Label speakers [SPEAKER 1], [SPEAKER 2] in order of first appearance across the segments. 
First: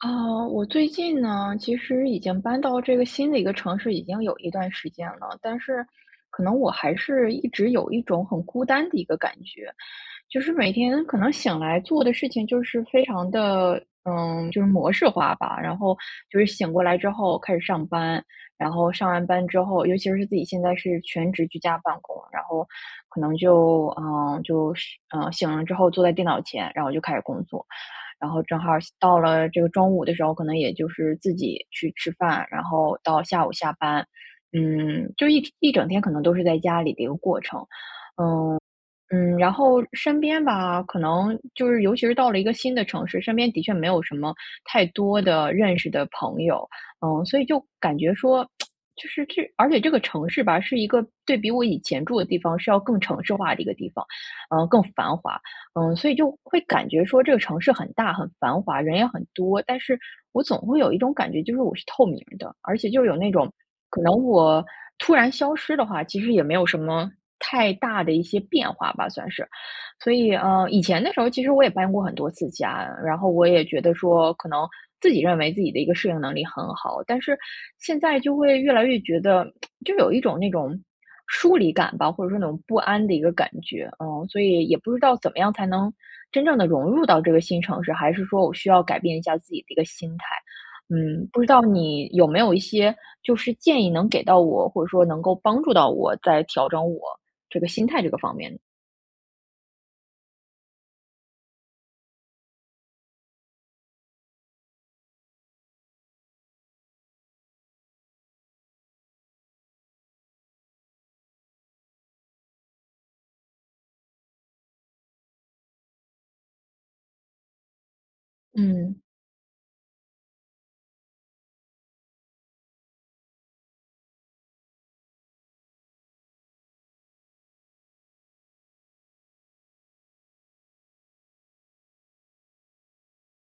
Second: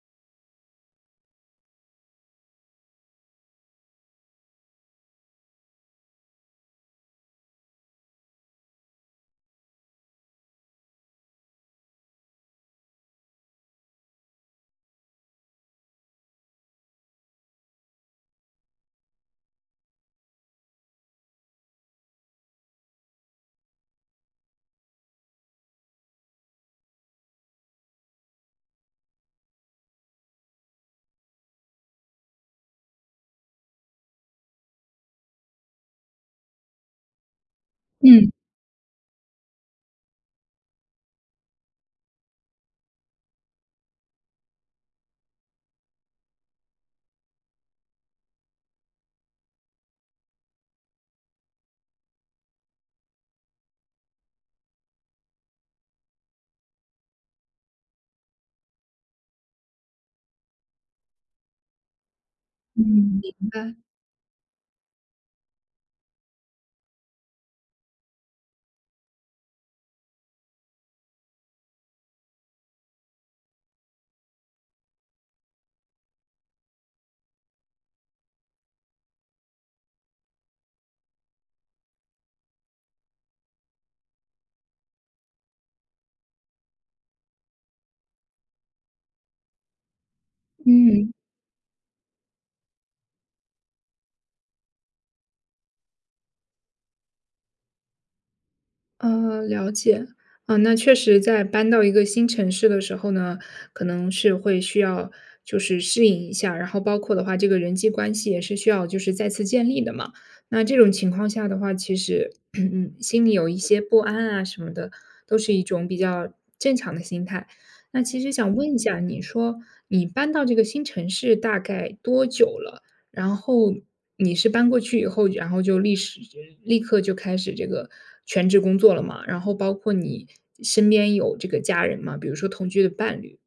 [SPEAKER 1] 啊，我最近呢，其实已经搬到这个新的一个城市已经有一段时间了，但是可能我还是一直有一种很孤单的一个感觉。就是每天可能醒来做的事情就是非常地，嗯，就是模式化吧。然后就是醒过来之后开始上班，然后上完班之后，尤其是自己现在是全职居家办公，然后，可能就呃，就是呃，醒了之后坐在电脑前，然后就开始工作。然后正好到了这个中午的时候，可能也就是自己去吃饭，然后到下午下班。嗯，就一一整天可能都是在家里的一个过程。
[SPEAKER 2] 嗯。
[SPEAKER 1] 嗯，嗯，然后身边吧，可能就是尤其是到了一个新的城市，身边的确没有什么太多的认识的朋友。嗯，所以就感觉说 就是这而且这个城市吧，是一个对比我以前住的地方是要更城市化的一个地方，呃，更繁华。嗯，所以就会感觉说这个城市很大、很繁华、人也很多，但是我总会有一种感觉，就是我是透明的。而
[SPEAKER 2] 嗯，
[SPEAKER 1] 且就有那
[SPEAKER 2] 明
[SPEAKER 1] 种，
[SPEAKER 2] 白。
[SPEAKER 1] 可能我突然消失的话，其实也没有什么太大的一些变化吧，算是。所以，呃，以前的时候其实我也搬过很多次家，然后我也觉得说，可能自己认为自己的一个适应能力很好，但是现在就会越来越觉得 就有一种那种疏离感吧，或者说那种不安的一个感觉，嗯，所以也不知道怎么样才能真正地融入到这个新城市，还是说我需要改变一下自己的一个心态。
[SPEAKER 2] 嗯。
[SPEAKER 1] 嗯，不知道你有没有一些就是建议能给到我，或者说能够帮助到我，在调整我这个心态这个方面。
[SPEAKER 2] 呃，了解。呃，那确实在搬到一个新城市的时候呢，可能是会需要就是适应一下，然后包括的话这个人际关系也是需要就是再次建立的嘛。那这种情况下的话，其实 心里有一些不安啊什么的，都是一种比较正常的心态。那其实想问一下，
[SPEAKER 1] 嗯。
[SPEAKER 2] 你说你搬到这个新城市大概多久了？然后你是搬过去以后，然后就立时立刻就开始这个全职工作了嘛，然后包括你身边有这个家人吗？比如说同居的伴侣？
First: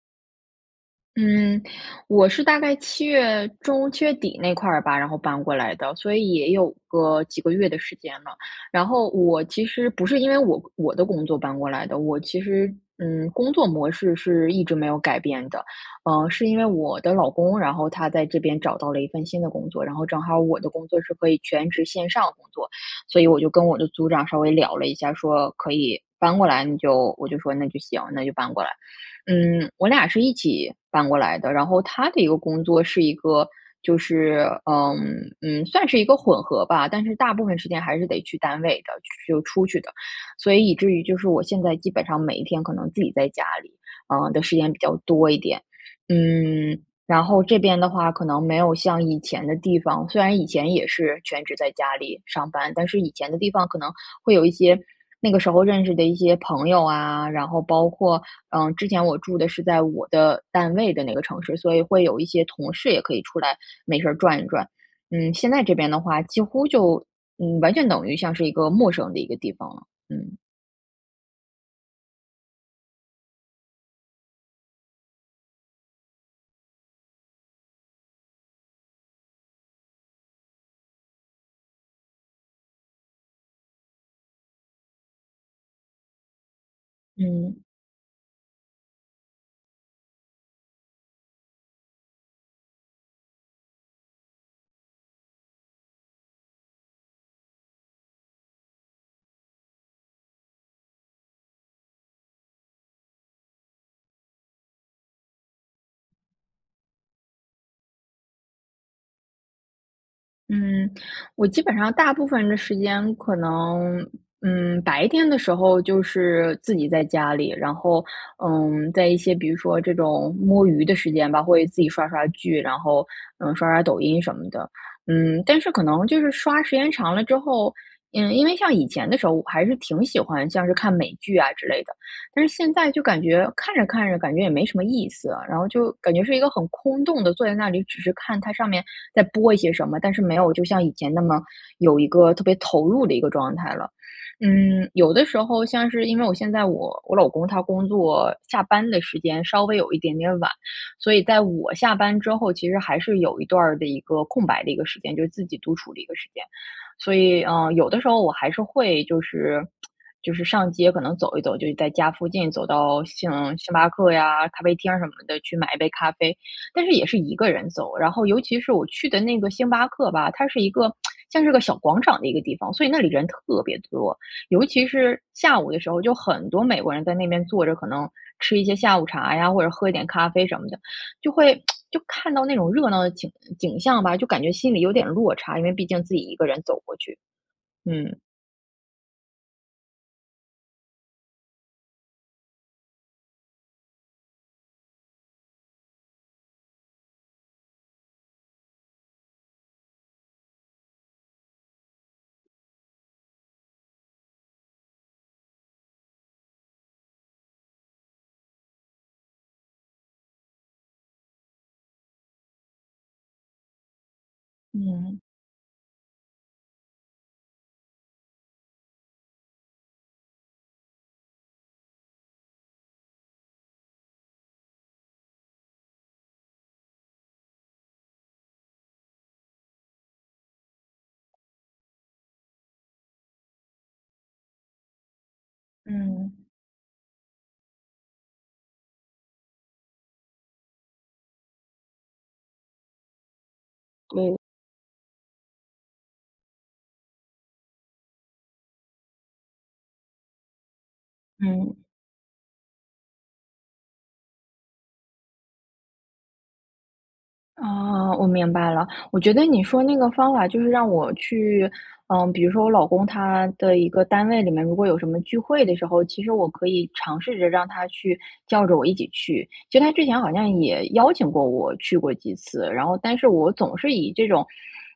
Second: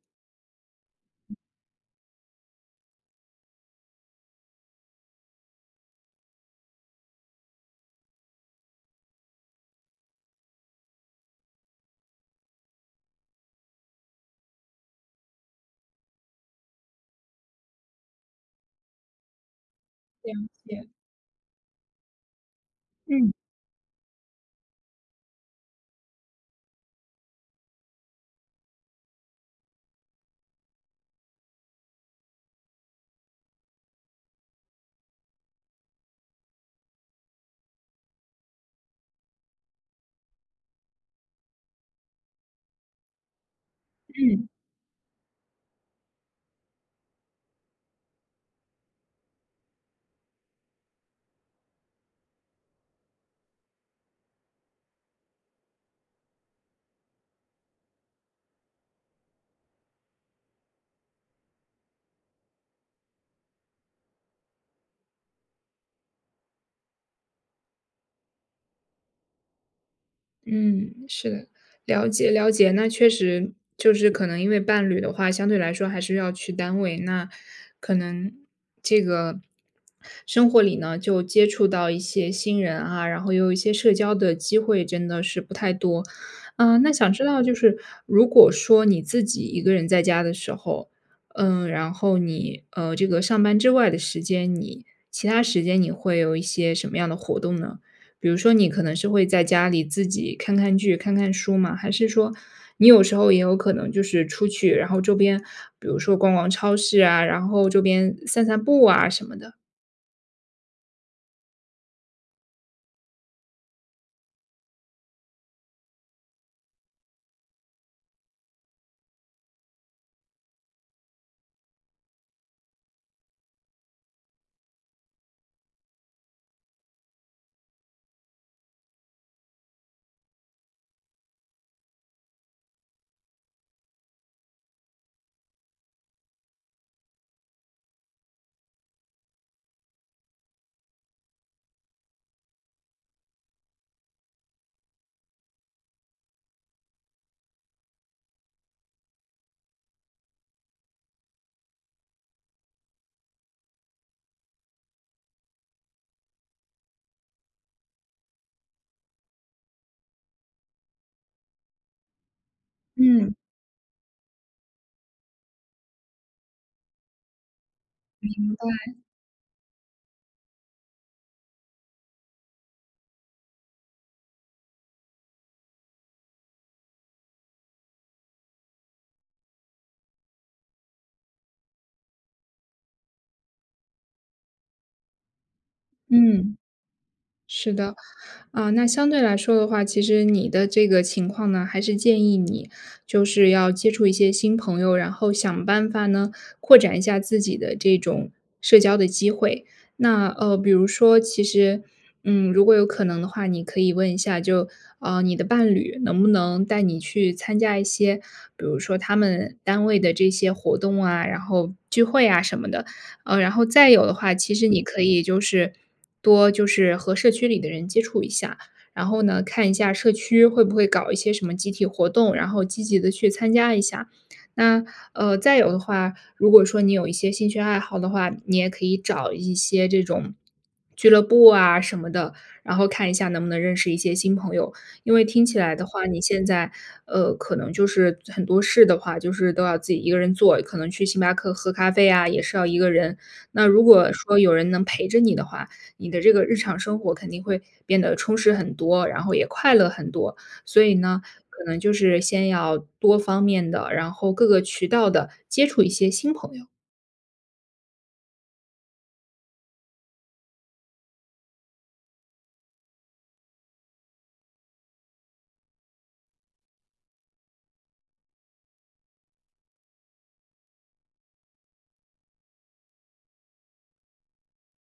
[SPEAKER 1] 嗯，我是大概7月中、7月底那块儿吧，然后搬过来的，所以也有个几个月的时间了。然后我其实不是因为我我的工作搬过来的，我其实嗯，工作模式是一直没有改变的。呃，是因为我的老公，然后他在这边找到了一份新的工作，然后正
[SPEAKER 2] 了
[SPEAKER 1] 好我的
[SPEAKER 2] 解。
[SPEAKER 1] 工作是可以全职线上工作，所以
[SPEAKER 2] 嗯。
[SPEAKER 1] 我就跟我的组长稍微聊了一下，说可以搬过来，你就我就说那就行，那就搬过来。嗯，我俩是一起搬过来的，然后他的一个工作是一个就是，呃，嗯，算是一个混合吧，但是大部分时间还是得去单位的就出去的，所以以至于就是我现在基本上每一天可能自己在家里，啊，的
[SPEAKER 2] 嗯。
[SPEAKER 1] 时间比较多一点。嗯，然后这边的话可能没有像以前的地方，虽然以前也是全职在家里上班，但是以前的地方可能会有一些那个时候认识的一些朋友啊，然后包括呃，之前我住的是在我的单位的那个城市，所以会有一些同事也可以出来没事儿转一转。嗯，现在这边的话几乎就，嗯，完全等于像是一个陌生的一个地方了。嗯。
[SPEAKER 2] 嗯，是的，了解，了解，那确实就是可能因为伴侣的话，相对来说还是要去单位，那可能这个生活里呢，就接触到一些新人啊，然后又有一些社交的机会真的是不太多。啊，那想知道就
[SPEAKER 1] 嗯。
[SPEAKER 2] 是如果说你自己一个人在家的时候，嗯，然后你呃，这个上班之外的时间，你其它时间你会有一些什么样的活动呢？比如说你可能是会在家里自己看看剧、看看书吗？还是说你有时候也有可能就是出去，然后周边比如说逛逛超市啊，然后周边散散步啊什么的？
[SPEAKER 1] 嗯，我基本上大部分的时间可能，嗯，白天的时候就是自己在家里。然后嗯，在一些比如说这种摸鱼的时间吧，会自己刷刷剧，然后，嗯，刷刷抖音什么的。嗯，但是可能就是刷时间长了之后，嗯，因为像以前的时候我还是挺喜欢像是看美剧啊之类的，但是现在就感觉看着看着感觉也没什么意思啊。然后就感觉是一个很空洞地坐在那里，只是看它上面在播一些什么，但是没有就像以前那么有一个特别投入的一个状态了。嗯，有的时候像是因为我现在我我老公他工作下班的时间稍微有一点点晚，所以在我下班之后，其实还是有一段儿的一个空白的一个时间，就是自己独处的一个时间。所以嗯，有的时候我还是会就是 就是上街可能走一走，就在家附近走到星
[SPEAKER 2] 嗯。
[SPEAKER 1] 星巴克呀，咖啡厅儿什么的去买一杯咖啡。但是也是1个人走，然后尤
[SPEAKER 2] 明
[SPEAKER 1] 其是我
[SPEAKER 2] 白。
[SPEAKER 1] 去的那个星巴克吧，它是一个 像是个小广场的一个地方，所以那里人特别多。尤其是下午的时候，就很多美国人在那边坐着，可能吃一些下午茶呀，或者喝一点咖啡什么的。就会 就看到那种热闹的景景象吧，就感觉心里有点落差，因为毕竟自己1个
[SPEAKER 2] 嗯。
[SPEAKER 1] 人走过去，
[SPEAKER 2] 是的。
[SPEAKER 1] 嗯。
[SPEAKER 2] 啊，那相对来说的话，其实你的这个情况呢，还是建议你就是要接触一些新朋友，然后想办法呢，扩展一下自己的这种社交的机会。那呃，比如说其实，嗯，如果有可能的话，你可以问一下，就，啊，你的伴侣能不能带你去参加一些，比如说他们单位的这些活动啊，然后聚会啊什么的？啊，然后再有的话，其实你可
[SPEAKER 1] 嗯。
[SPEAKER 2] 以就是多就是和社区里的人接触一下，然后呢，看一下社区会不会搞一些什么集体活动，然后积极地去参加一下。那呃，再有的话，如果说你有一些兴趣爱好的话，你也可以找一些这种俱乐部啊，什么的，然后看一下能不能认识一些新朋友。因为听起来的话，你
[SPEAKER 1] 嗯。
[SPEAKER 2] 现在，呃，可能就是很多事的话，就是都要自己1个人做，可能去星巴克喝咖啡啊，也是要1个人。那如果
[SPEAKER 1] 对。
[SPEAKER 2] 说有人能陪着你的话，你的这个日常生活肯定会变得充实很多，然后也快乐很多。所以呢，可能
[SPEAKER 1] 嗯。
[SPEAKER 2] 就是先要多方面地，然后各个渠道地接触一些新朋友。
[SPEAKER 1] 啊，我明白了。我觉得你说那个方法就是让我去，呃，比如说我老公他的一个单位里面如果有什么聚会的时候，其实我可以尝试着让他去叫着我一起去。其实他之前好像也邀请过我去过几次，然后但是我总是以这种，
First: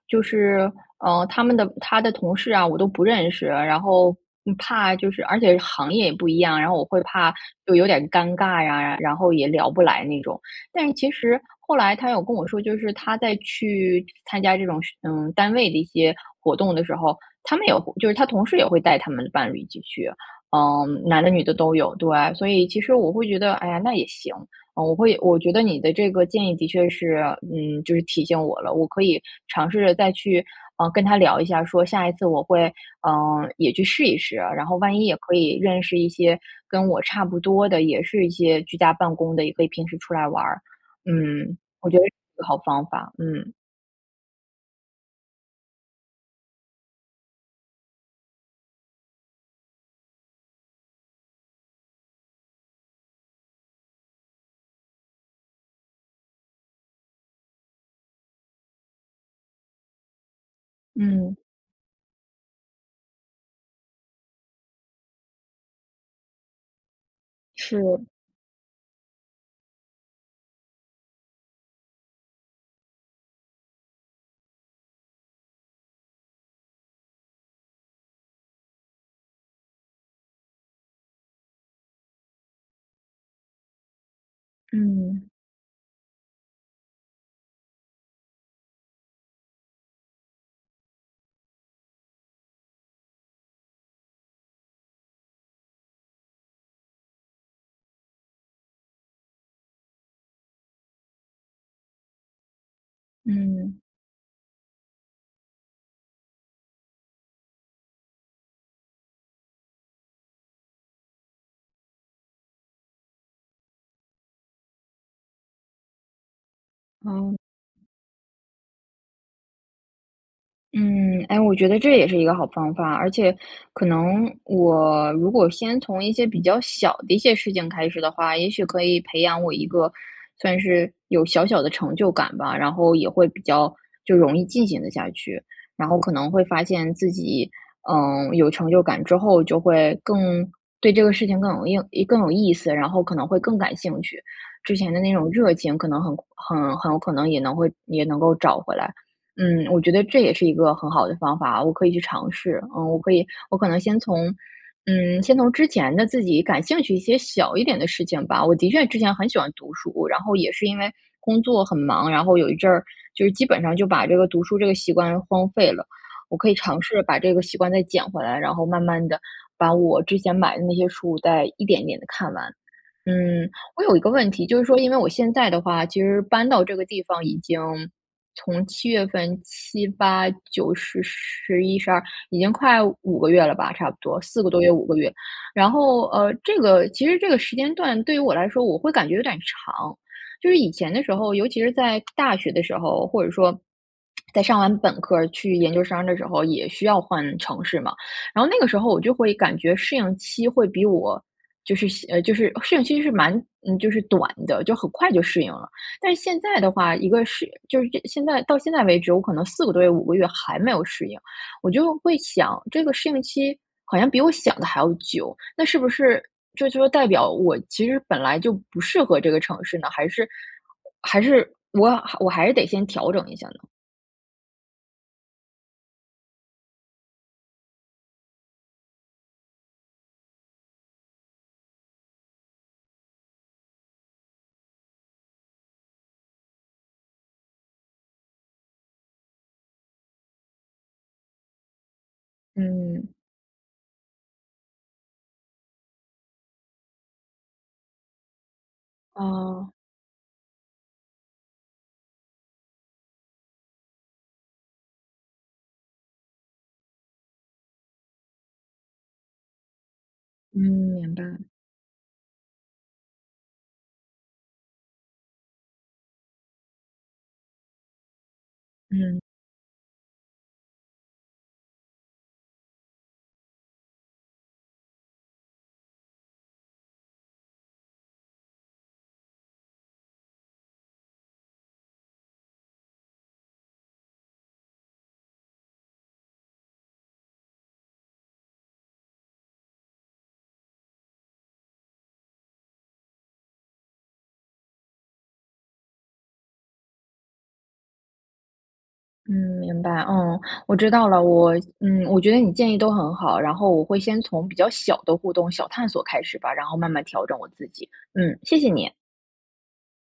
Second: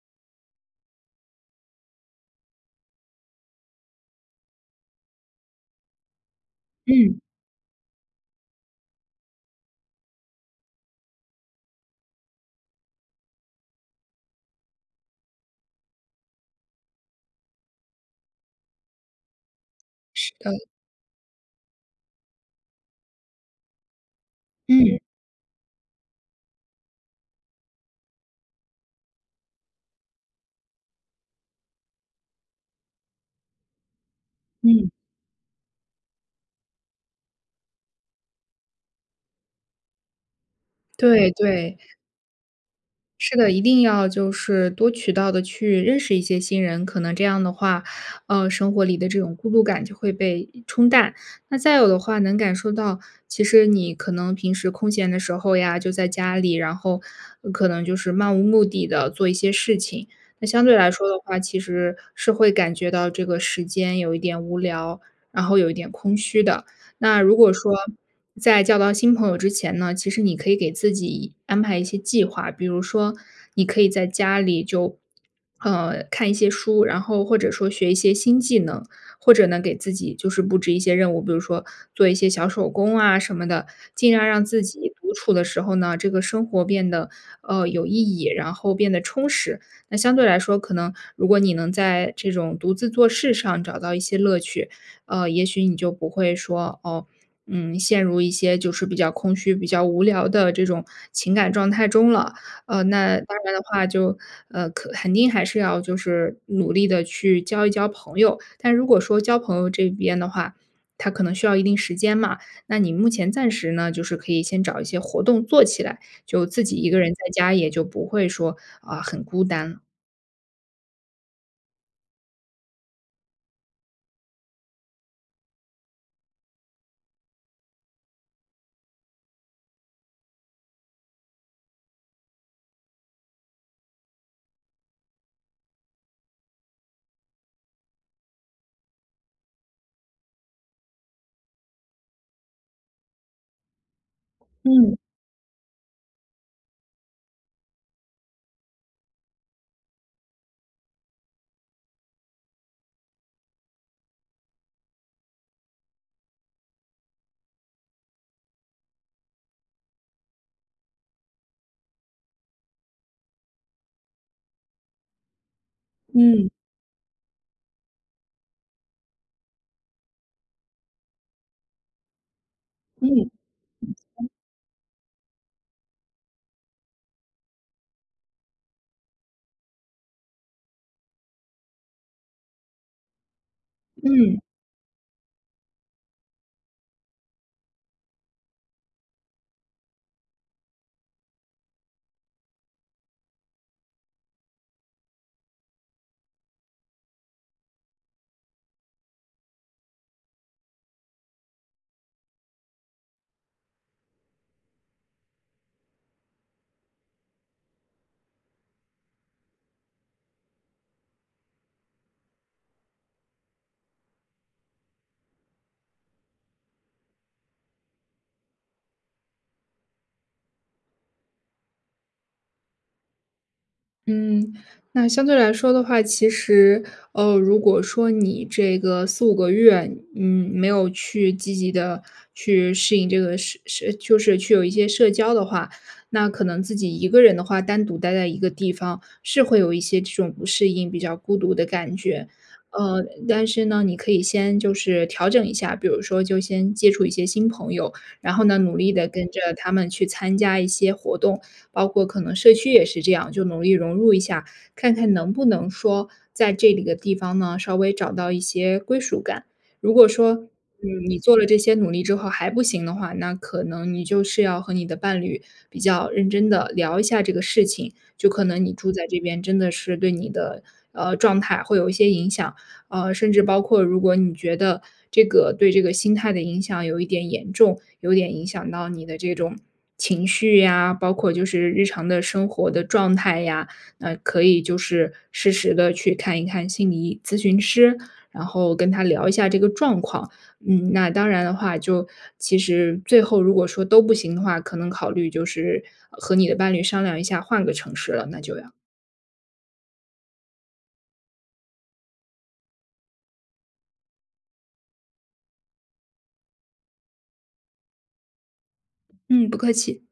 [SPEAKER 1] 就是，呃，他们的他的同事啊我都不认识，然后怕就是而且行业也不一样，然后我会
[SPEAKER 2] 嗯。
[SPEAKER 1] 怕就有点尴尬呀，然后也聊不来那种。但是其实后来他有跟我说就是他在去参加这种嗯，单位的一些活动的时候，他们也会就是他同事也会带他们的伴侣一起去，
[SPEAKER 2] 是的。
[SPEAKER 1] 嗯，男的女的都有，对。所以其实我会觉得，哎呀，那也行。呃，我
[SPEAKER 2] 嗯。
[SPEAKER 1] 会我觉得你的这个建议的确是嗯，就是提醒我了，我可以尝试着，呃，再去跟他聊一下，说下一次我会，呃，也去试一试，然后
[SPEAKER 2] 嗯。
[SPEAKER 1] 万一也可以认识一些跟我差不多的，也是一些居家办公的，也可以平时出来玩儿。
[SPEAKER 2] 对，
[SPEAKER 1] 嗯，
[SPEAKER 2] 对。
[SPEAKER 1] 我觉得是一个好方法，
[SPEAKER 2] 是的，
[SPEAKER 1] 嗯。
[SPEAKER 2] 一定要就是多渠道地去认识一些新人。可能这样的话，呃，生活里的这种孤独感就会被冲淡。那再有的话能感受到，其实你可能平时空闲的时候呀就在家里，然后可能就是漫无目的地做一些事情。那相对来说的
[SPEAKER 1] 嗯。
[SPEAKER 2] 话，其实是会感觉到这个时间有一点无聊，然后有一点空虚的。那如果说，
[SPEAKER 1] 是。
[SPEAKER 2] 在交到新朋友之前呢，其实你可以给自己安排一些计划。比如说你可以在家里就，呃，看一些书，然后或者说学一些新技能，或者呢给自己就是布置一些任务，比如说做一些小手工啊什么的，尽量让自己独
[SPEAKER 1] 嗯。
[SPEAKER 2] 处的时候呢，这个生活变得，呃，有意义，然后变得充实。那相对来说，可能如果你能在这种独自做事上找到一些乐趣，呃，也许你就不会说，哦，嗯，陷入一些就是比较空虚、比较无聊的这种情感状态中了。呃，那当然的
[SPEAKER 1] 嗯。
[SPEAKER 2] 话就呃，肯肯定还是要就是努力地去交一交朋友。但如果说交朋友这边的话，它可能需要一定时间嘛，那你目前暂时呢就是可以先找一些活动做起来，就自己一个人在
[SPEAKER 1] 好。
[SPEAKER 2] 家也就不会说，啊，很孤单。
[SPEAKER 1] 嗯，哎，我觉得这也是一个好方法，而且可能我如果先从一些比较小的一些事情开始的话，也许可以培养我一个算是有小小的成就感吧，然后也会比较就容易进行得下去，然后可能会发现自己，嗯，有成就感之后，就会更对这个事情更有硬一更有意思，然后可能会更感兴趣。之前
[SPEAKER 2] 嗯。
[SPEAKER 1] 的那种热情可能很很很有可能也能会也能够找回来。嗯，我觉得这也是一个很好的方法，我可以去尝试。嗯，我可以我可能先从，嗯，先从之前的自己感兴趣一些小一点的事情吧，我的确之前很喜欢读书，然后也是因为工作很忙，然后有一阵儿就基本上就把这个读书这个习惯荒废了，我
[SPEAKER 2] 嗯。
[SPEAKER 1] 可以尝试把这个习惯再捡回来，然后慢慢地把我之前买的那些书再一点一点地看完。
[SPEAKER 2] 嗯，
[SPEAKER 1] 嗯，我有一个
[SPEAKER 2] [unintelligible]
[SPEAKER 1] 问题就是说，因为我现在的话，其实搬到这个地方已经从7月份，7、8、9、10、11、12，已经快5个月了吧，差不多
[SPEAKER 2] 嗯。
[SPEAKER 1] 4个多月、5个月。然后，呃，这个其实这个时间段对于我来说我会感觉有点长。就是以前的时候，尤其是在 大学的时候，或者说 在上完本科儿去研究生的时候也需要换城市嘛，然后那个时候我就会感觉适应期会比我就是，西，就是适应期是蛮就是短的，就很快就适应了。但是现在的话，一个是就是现在到现在为止，我可能4个多月、5个月还没有适应。我就会想，这个适应期好像比我想的还要久，那是不是这就代表我其实本来就不适合这个城市呢？还是还是我我还是得先调整一下呢？
[SPEAKER 2] 嗯，那相对来说的话，其实，哦，如果说你这个4-5个月，嗯，没有去积极地去适应这个，适适就是去有一些社交的话，那可能自己一个人的话，单独待在一个地方，是会有一些这种不适应、比较孤独的感觉。呃，
[SPEAKER 1] 嗯
[SPEAKER 2] 但是呢，你可以先就是调整一下，比如说就先接触一些新朋友，然后呢，努力地跟着他
[SPEAKER 1] 哦。
[SPEAKER 2] 们去参加一些活动。包括可能社区也是这样，就努力融入一下，看看能不能说在这几个地方呢，稍微找到一些归属感。如果说，
[SPEAKER 1] 嗯，
[SPEAKER 2] 嗯，
[SPEAKER 1] 明
[SPEAKER 2] 你做了
[SPEAKER 1] 白。
[SPEAKER 2] 这些努力之后还不行的话，那可能你就是要和你的伴侣，比较认真地聊一下这个事情，就可能你住在这
[SPEAKER 1] 嗯。
[SPEAKER 2] 边，真的是对你的，呃，状态会有一些影响。呃，甚至包括如果你觉得这个对这个心态的影响有一点严重，有点影响到你的这种情绪呀，包括就是日常的生活的状态呀，那可以就是适时地去看一看心理医咨询师。然后跟他聊一下这个状况，嗯，那当然的话，就其实最后如果说都不行的话，可能考虑就是和你的伴侣商量一下换个城市了，那就要。
[SPEAKER 1] 嗯，明白。哦，我知道了。我嗯，我觉得你建议都很好，然后我会先从比较小的互动、小探索开始吧，然后慢慢调整我自己。嗯，谢谢你。
[SPEAKER 2] 嗯，不客气。